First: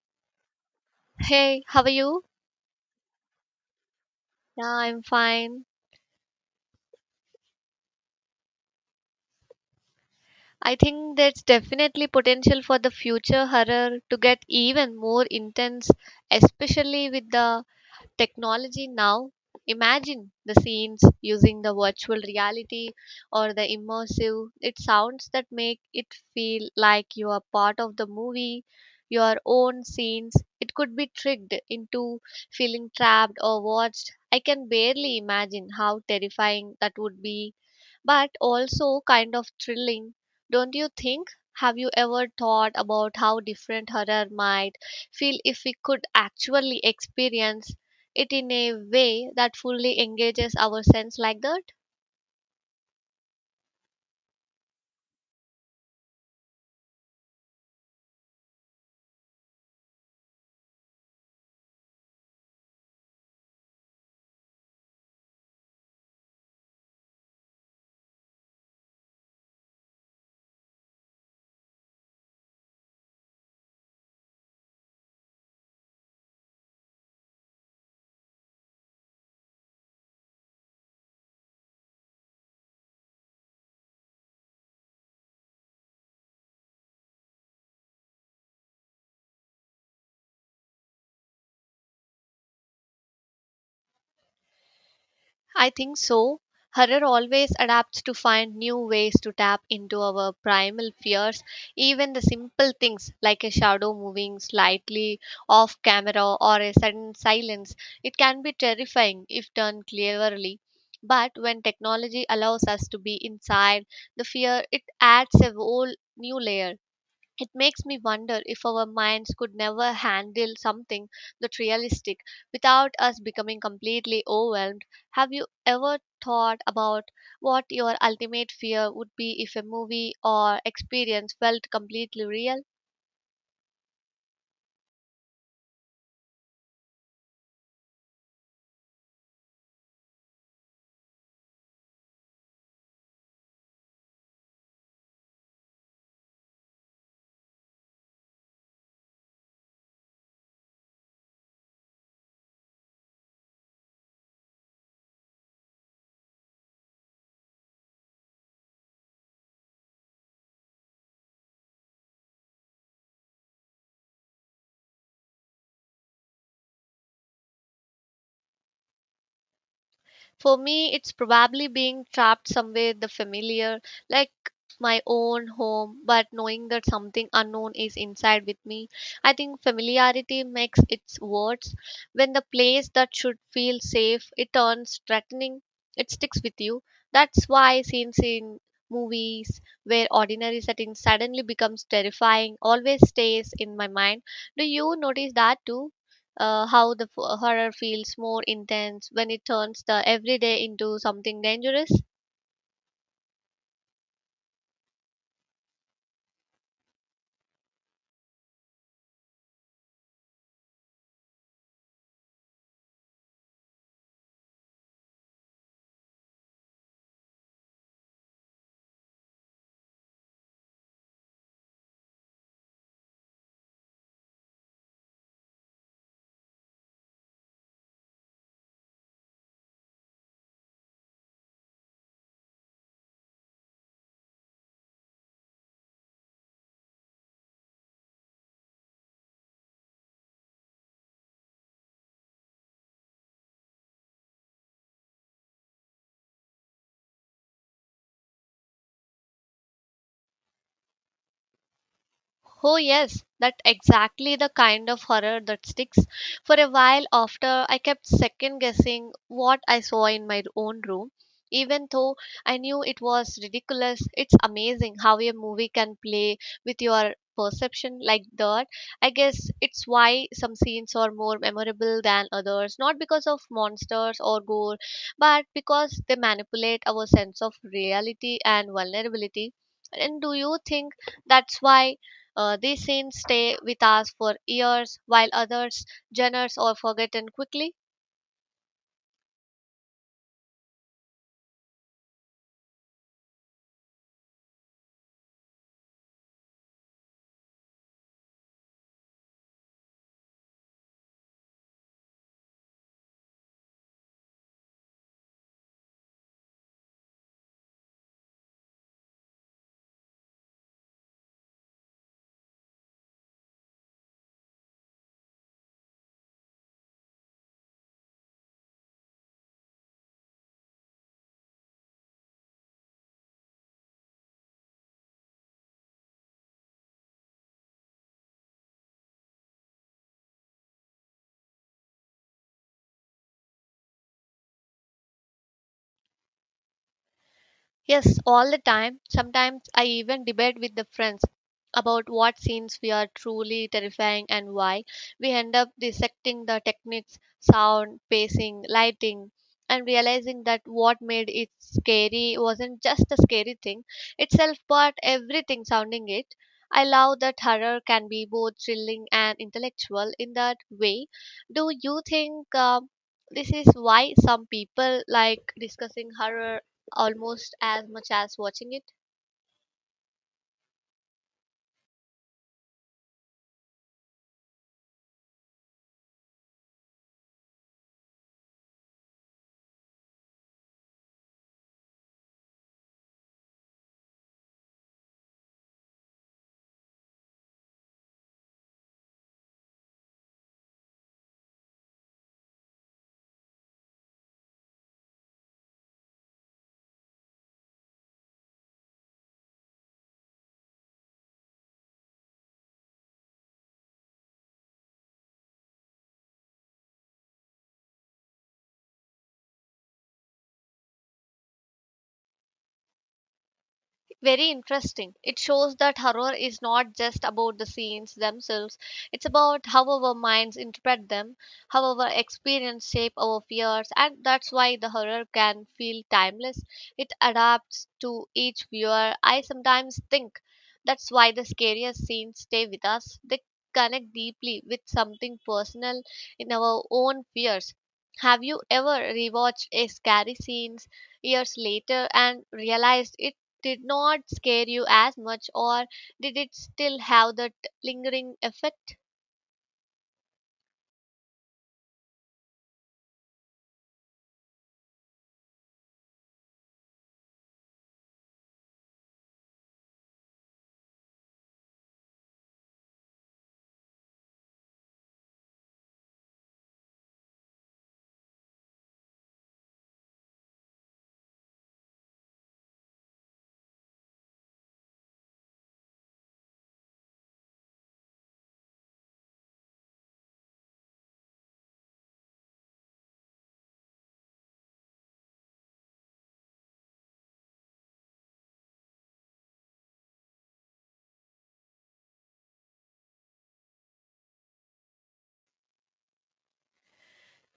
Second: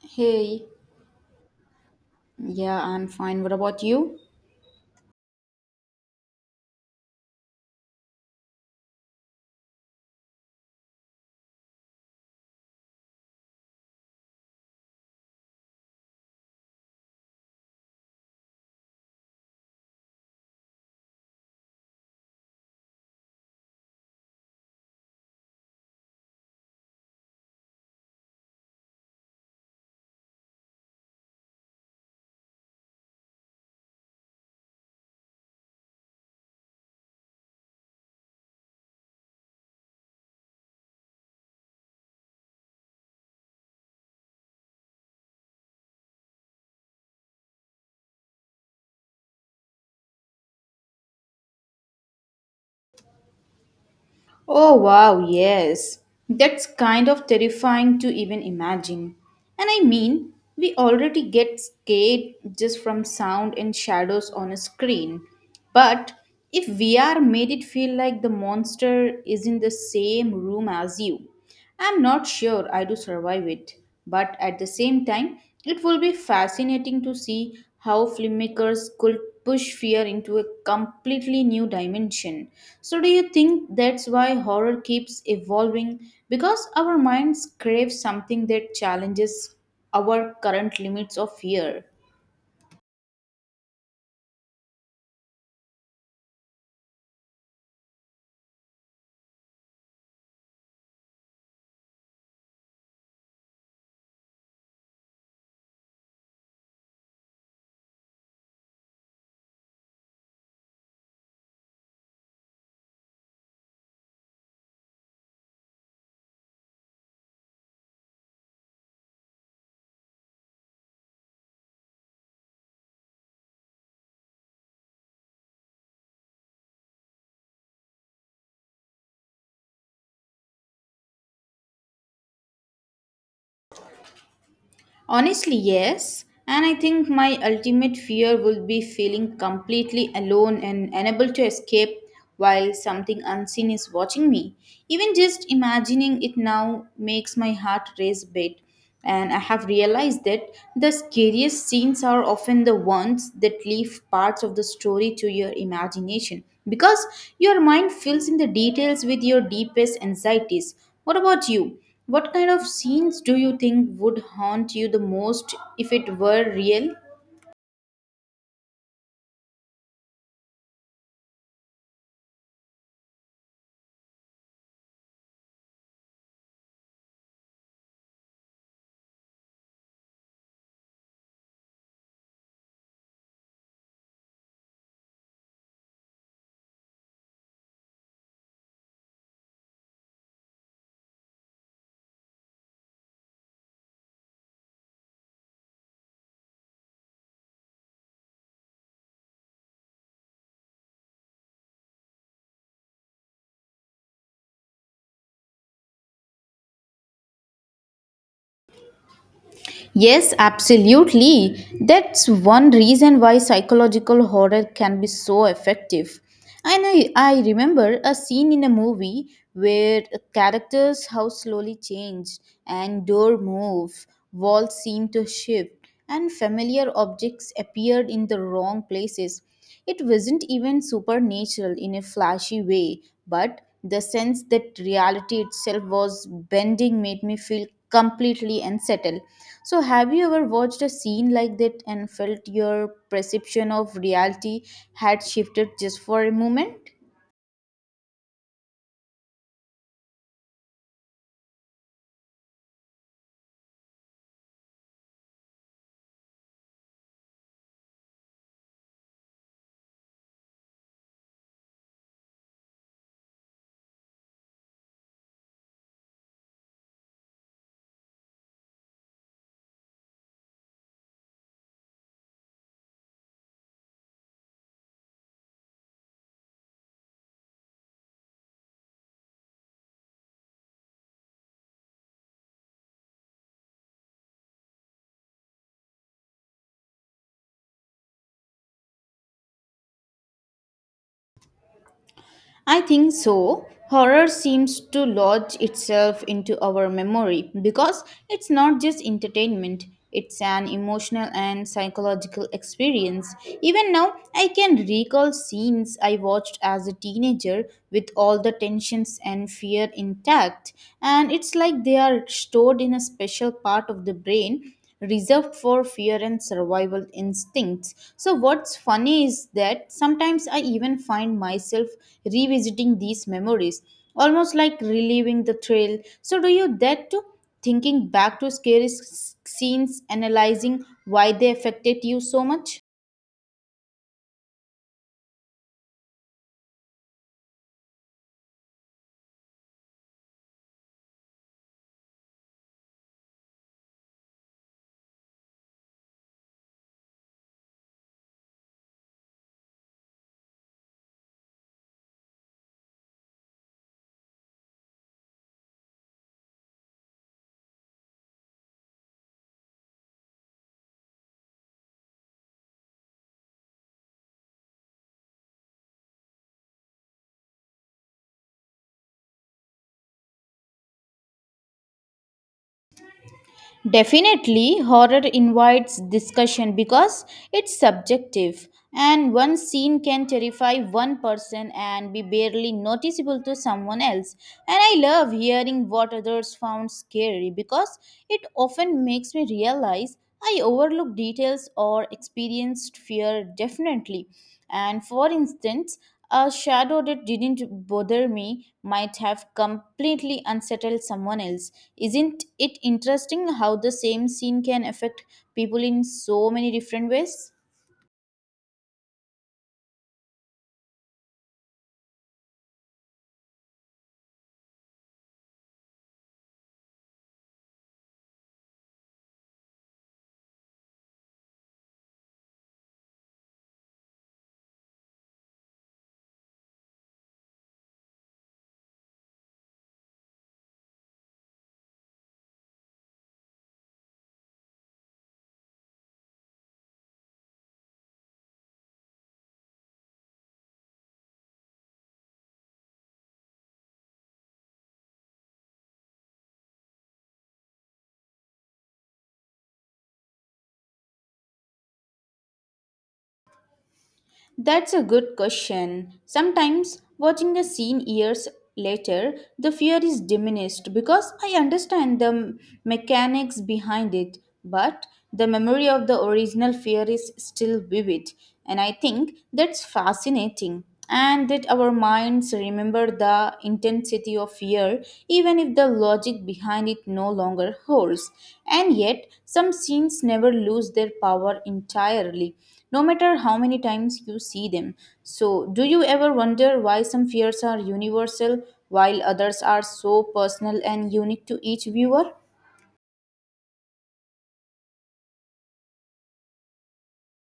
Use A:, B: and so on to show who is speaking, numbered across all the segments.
A: Hey,
B: Hey, how are you?
A: yeah, I'm fine. What about you?
B: Yeah, I'm fine. I think there's definitely potential for the future horror to get even more intense, especially with the technology now. Imagine the scenes using the virtual reality or the immersive it sounds that make it feel like you are part of the movie. Your own scenes it could be tricked into feeling trapped or watched. I can barely imagine how terrifying that would be, but also kind of thrilling. Don't you think? Have you ever thought about how different horror might feel if we could actually experience it in a way that fully engages our sense like that?
A: Oh, wow, yes. That's kind of terrifying to even imagine. And I mean, we already get scared just from sound and shadows on a screen. But if VR made it feel like the monster is in the same room as you, I'm not sure I do survive it, but at the same time, it will be fascinating to see how filmmakers could push fear into a completely new dimension. So, do you think that's why horror keeps evolving? Because our minds crave something that challenges our current limits of fear.
B: I think so. Horror always adapts to find new ways to tap into our primal fears, even the simple things like a shadow moving slightly off camera or a sudden silence. It can be terrifying if done cleverly. But when technology allows us to be inside the fear, it adds a whole new layer. It makes me wonder if our minds could never handle something that realistic without us becoming completely overwhelmed. Have you ever thought about what your ultimate fear would be if a movie or experience felt completely real?
A: Honestly, yes. And I think my ultimate fear would be feeling completely alone and unable to escape while something unseen is watching me. Even just imagining it now makes my heart race a bit. And I have realized that the scariest scenes are often the ones that leave parts of the story to your imagination because your mind fills in the details with your deepest anxieties. What about you? What kind of scenes do you think would haunt you the most if it were real?
B: For me, it's probably being trapped somewhere the familiar, like my own home, but knowing that something unknown is inside with me. I think familiarity makes its words. When the place that should feel safe, it turns threatening, it sticks with you. That's why scenes in movies where ordinary setting suddenly becomes terrifying always stays in my mind. Do you notice that too? How the horror feels more intense when it turns the everyday into something dangerous.
A: Yes, absolutely. That's one reason why psychological horror can be so effective. And I remember a scene in a movie where a character's house slowly changed and door move, walls seem to shift, and familiar objects appeared in the wrong places. It wasn't even supernatural in a flashy way, but the sense that reality itself was bending made me feel completely unsettled. So, have you ever watched a scene like that and felt your perception of reality had shifted just for a moment?
B: Oh, yes, that exactly the kind of horror that sticks. For a while after, I kept second guessing what I saw in my own room. Even though I knew it was ridiculous, it's amazing how a movie can play with your perception like that. I guess it's why some scenes are more memorable than others, not because of monsters or gore, but because they manipulate our sense of reality and vulnerability. And do you think that's why? These scenes stay with us for years, while others genres are forgotten quickly.
A: I think so. Horror seems to lodge itself into our memory because it's not just entertainment, it's an emotional and psychological experience. Even now, I can recall scenes I watched as a teenager with all the tensions and fear intact, and it's like they are stored in a special part of the brain reserved for fear and survival instincts. So, what's funny is that sometimes I even find myself revisiting these memories, almost like reliving the trail. So, do you that too? Thinking back to scary scenes, analyzing why they affected you so much?
B: Yes, all the time. Sometimes I even debate with the friends about what scenes we are truly terrifying and why. We end up dissecting the techniques, sound, pacing, lighting, and realizing that what made it scary wasn't just the scary thing itself, but everything sounding it. I love that horror can be both thrilling and intellectual in that way. Do you think this is why some people like discussing horror almost as much as watching it?
A: Definitely, horror invites discussion because it's subjective, and one scene can terrify one person and be barely noticeable to someone else. And I love hearing what others found scary because it often makes me realize I overlook details or experienced fear definitely. And for instance, a shadow that didn't bother me might have completely unsettled someone else. Isn't it interesting how the same scene can affect people in so many different ways?
B: Very interesting. It shows that horror is not just about the scenes themselves, it's about how our minds interpret them, how our experience shape our fears, and that's why the horror can feel timeless. It adapts to each viewer. I sometimes think that's why the scariest scenes stay with us. They connect deeply with something personal in our own fears. Have you ever rewatched a scary scenes years later and realized it did not scare you as much, or did it still have that lingering effect?
A: That's a good question. Sometimes, watching a scene years later, the fear is diminished because I understand the mechanics behind it, but the memory of the original fear is still vivid, and I think that's fascinating. And that our minds remember the intensity of fear even if the logic behind it no longer holds, and yet some scenes never lose their power entirely no matter how many times you see them. So do you ever wonder why some fears are universal while others are so personal and unique to each viewer?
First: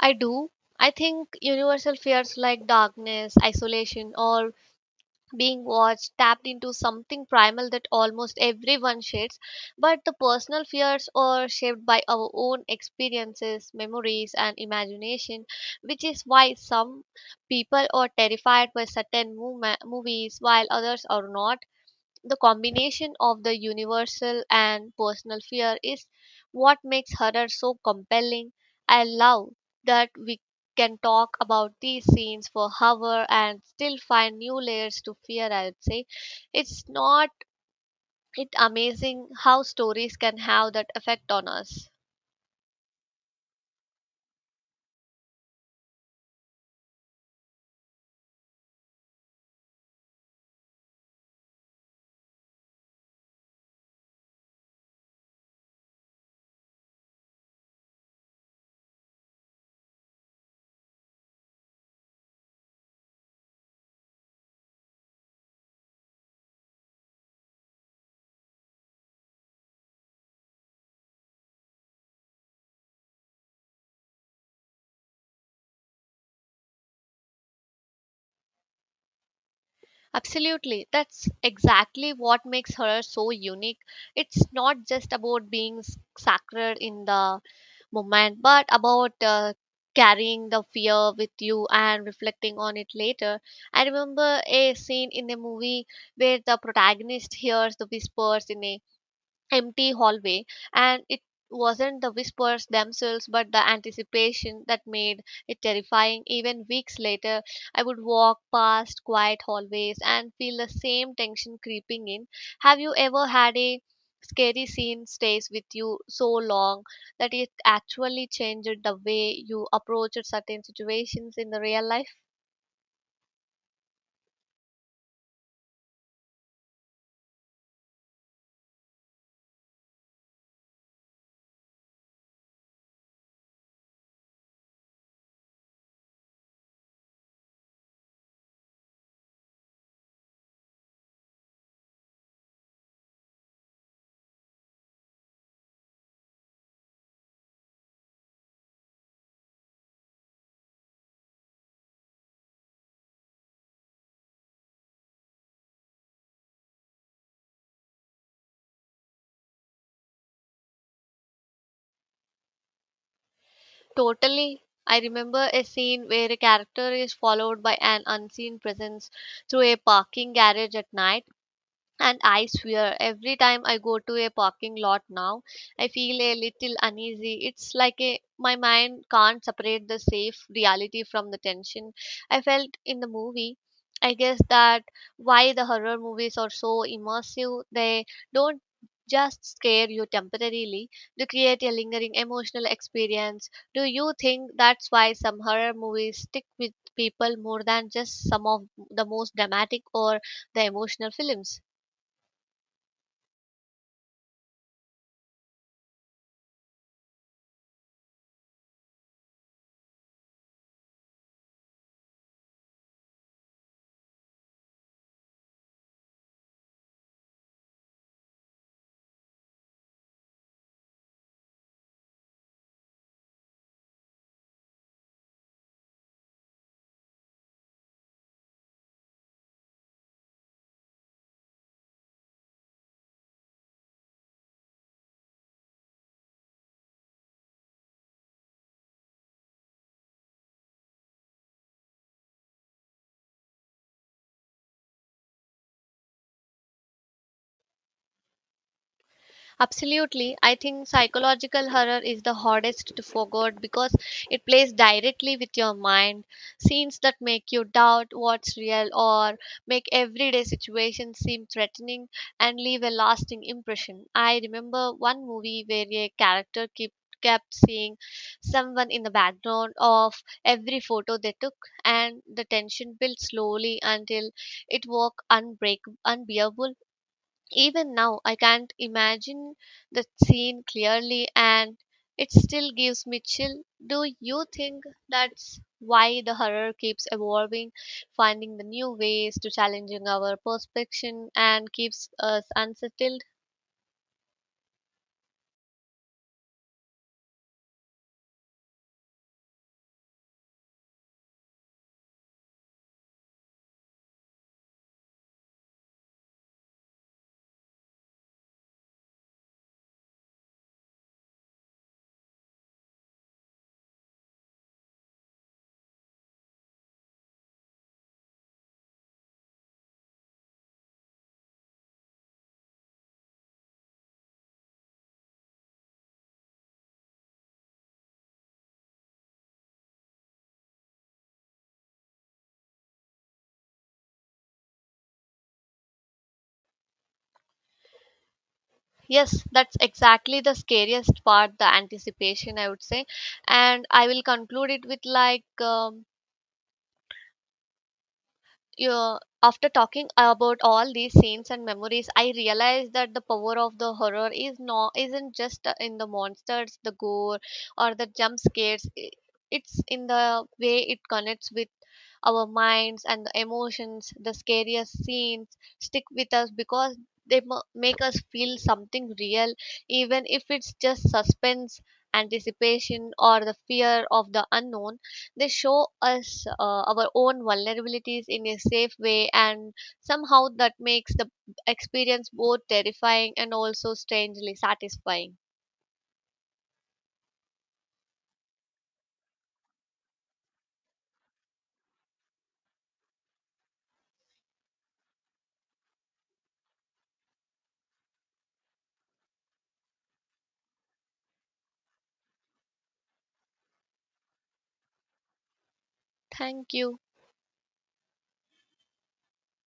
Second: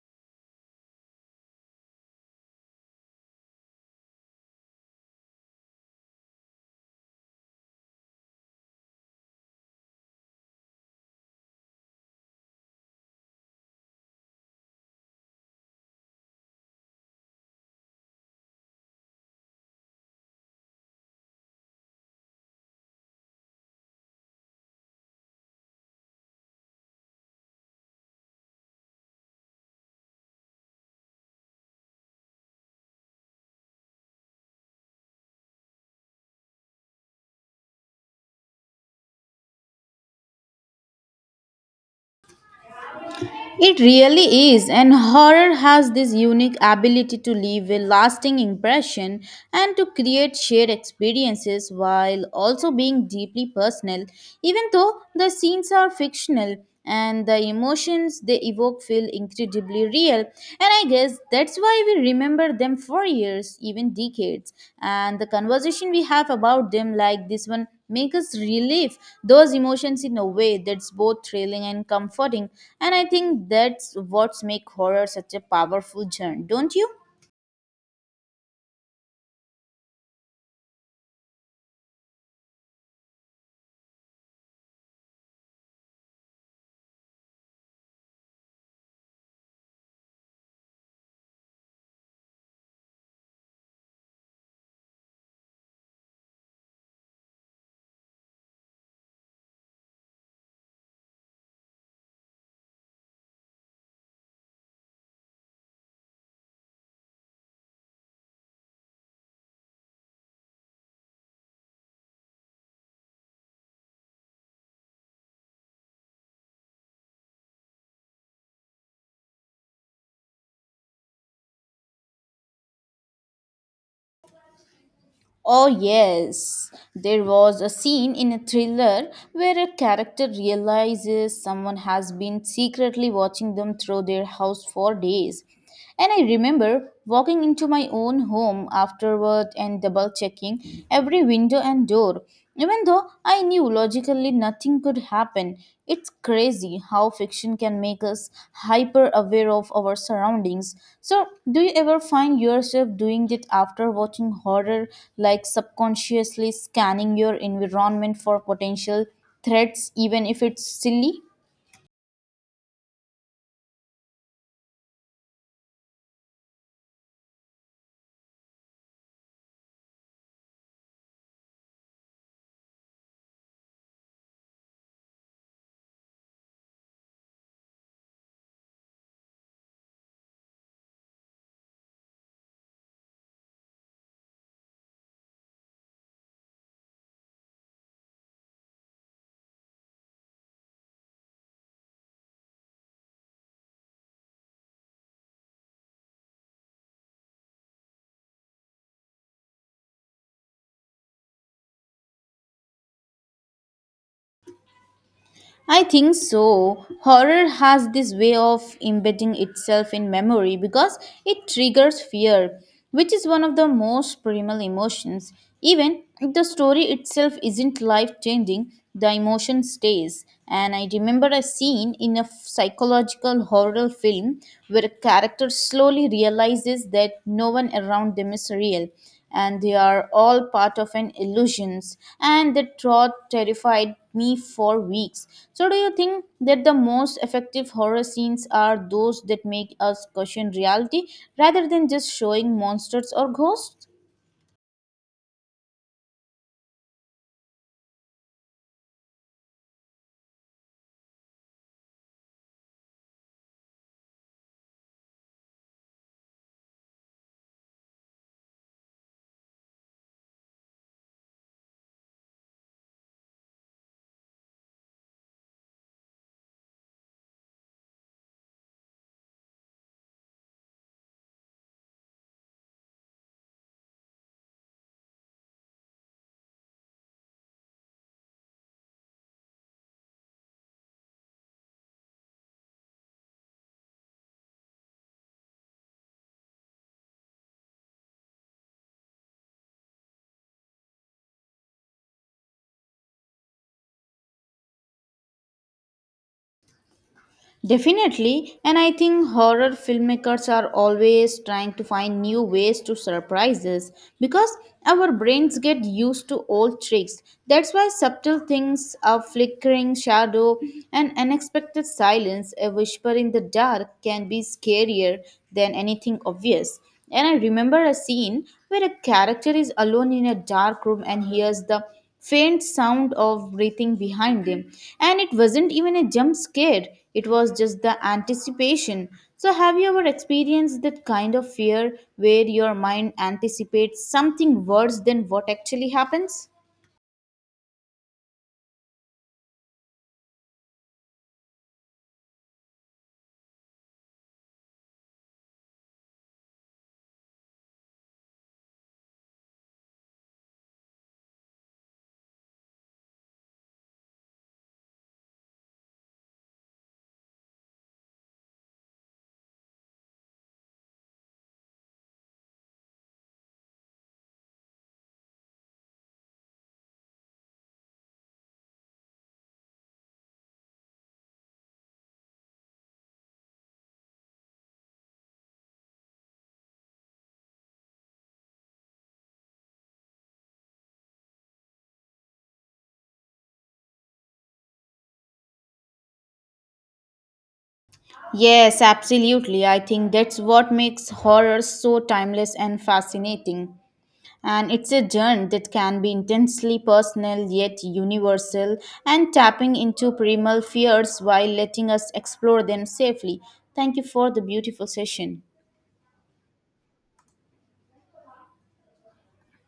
B: I do. I think universal fears like darkness, isolation, or being watched tapped into something primal that almost everyone shares, but the personal fears are shaped by our own experiences, memories, and imagination, which is why some people are terrified by certain movies while others are not. The combination of the universal and personal fear is what makes horror so compelling. I love that we can talk about these scenes for hour and still find new layers to fear. I would say, it's not, it amazing how stories can have that effect on us.
A: It really is, and horror has this unique ability to leave a lasting impression and to create shared experiences while also being deeply personal, even though the scenes are fictional and the emotions they evoke feel incredibly real. And I guess that's why we remember them for years, even decades. And the conversation we have about them, like this one, make us relive those emotions in a way that's both thrilling and comforting, and I think that's what makes horror such a powerful genre, don't you?
B: Absolutely, that's exactly what makes horror so unique. It's not just about being sacred in the moment, but about carrying the fear with you and reflecting on it later. I remember a scene in a movie where the protagonist hears the whispers in a empty hallway, and it wasn't the whispers themselves but the anticipation that made it terrifying. Even weeks later, I would walk past quiet hallways and feel the same tension creeping in. Have you ever had a scary scene stays with you so long that it actually changed the way you approached certain situations in the real life?
A: Oh, yes. There was a scene in a thriller where a character realizes someone has been secretly watching them through their house for days. And I remember walking into my own home afterward and double checking every window and door, even though I knew logically nothing could happen. It's crazy how fiction can make us hyper aware of our surroundings. So, do you ever find yourself doing it after watching horror, like subconsciously scanning your environment for potential threats, even if it's silly?
B: Totally. I remember a scene where a character is followed by an unseen presence through a parking garage at night. And I swear, every time I go to a parking lot now, I feel a little uneasy. It's like a, my mind can't separate the safe reality from the tension I felt in the movie. I guess that why the horror movies are so immersive. They don't just scare you temporarily, they create a lingering emotional experience. Do you think that's why some horror movies stick with people more than just some of the most dramatic or the emotional films?
A: I think so. Horror has this way of embedding itself in memory because it triggers fear, which is one of the most primal emotions. Even if the story itself isn't life changing, the emotion stays. And I remember a scene in a psychological horror film where a character slowly realizes that no one around them is real and they are all part of an illusions, and that thought terrified me for weeks. So do you think that the most effective horror scenes are those that make us question reality rather than just showing monsters or ghosts?
B: Absolutely. I think psychological horror is the hardest to forget because it plays directly with your mind. Scenes that make you doubt what's real or make everyday situations seem threatening and leave a lasting impression. I remember one movie where a character kept seeing someone in the background of every photo they took, and the tension built slowly until it was unbreak unbearable. Even now, I can't imagine the scene clearly, and it still gives me chill. Do you think that's why the horror keeps evolving, finding the new ways to challenging our perception and keeps us unsettled?
A: Definitely, and I think horror filmmakers are always trying to find new ways to surprise us because our brains get used to old tricks. That's why subtle things, a flickering shadow, an unexpected silence, a whisper in the dark can be scarier than anything obvious. And I remember a scene where a character is alone in a dark room and hears the faint sound of breathing behind him. And it wasn't even a jump scare, it was just the anticipation. So, have you ever experienced that kind of fear where your mind anticipates something worse than what actually happens?
B: Yes, that's exactly the scariest part, the anticipation, I would say. And I will conclude it with like, yeah, after talking about all these scenes and memories, I realized that the power of the horror is not isn't just in the monsters, the gore, or the jump scares. It's in the way it connects with our minds and the emotions. The scariest scenes stick with us because they make us feel something real, even if it's just suspense, anticipation, or the fear of the unknown. They show us our own vulnerabilities in a safe way, and somehow that makes the experience both terrifying and also strangely satisfying.
A: Yes, absolutely. I think that's what makes horror so timeless and fascinating. And it's a journey that can be intensely personal yet universal and tapping into primal fears while letting us explore them safely. Thank you for the beautiful session.
B: Thank you.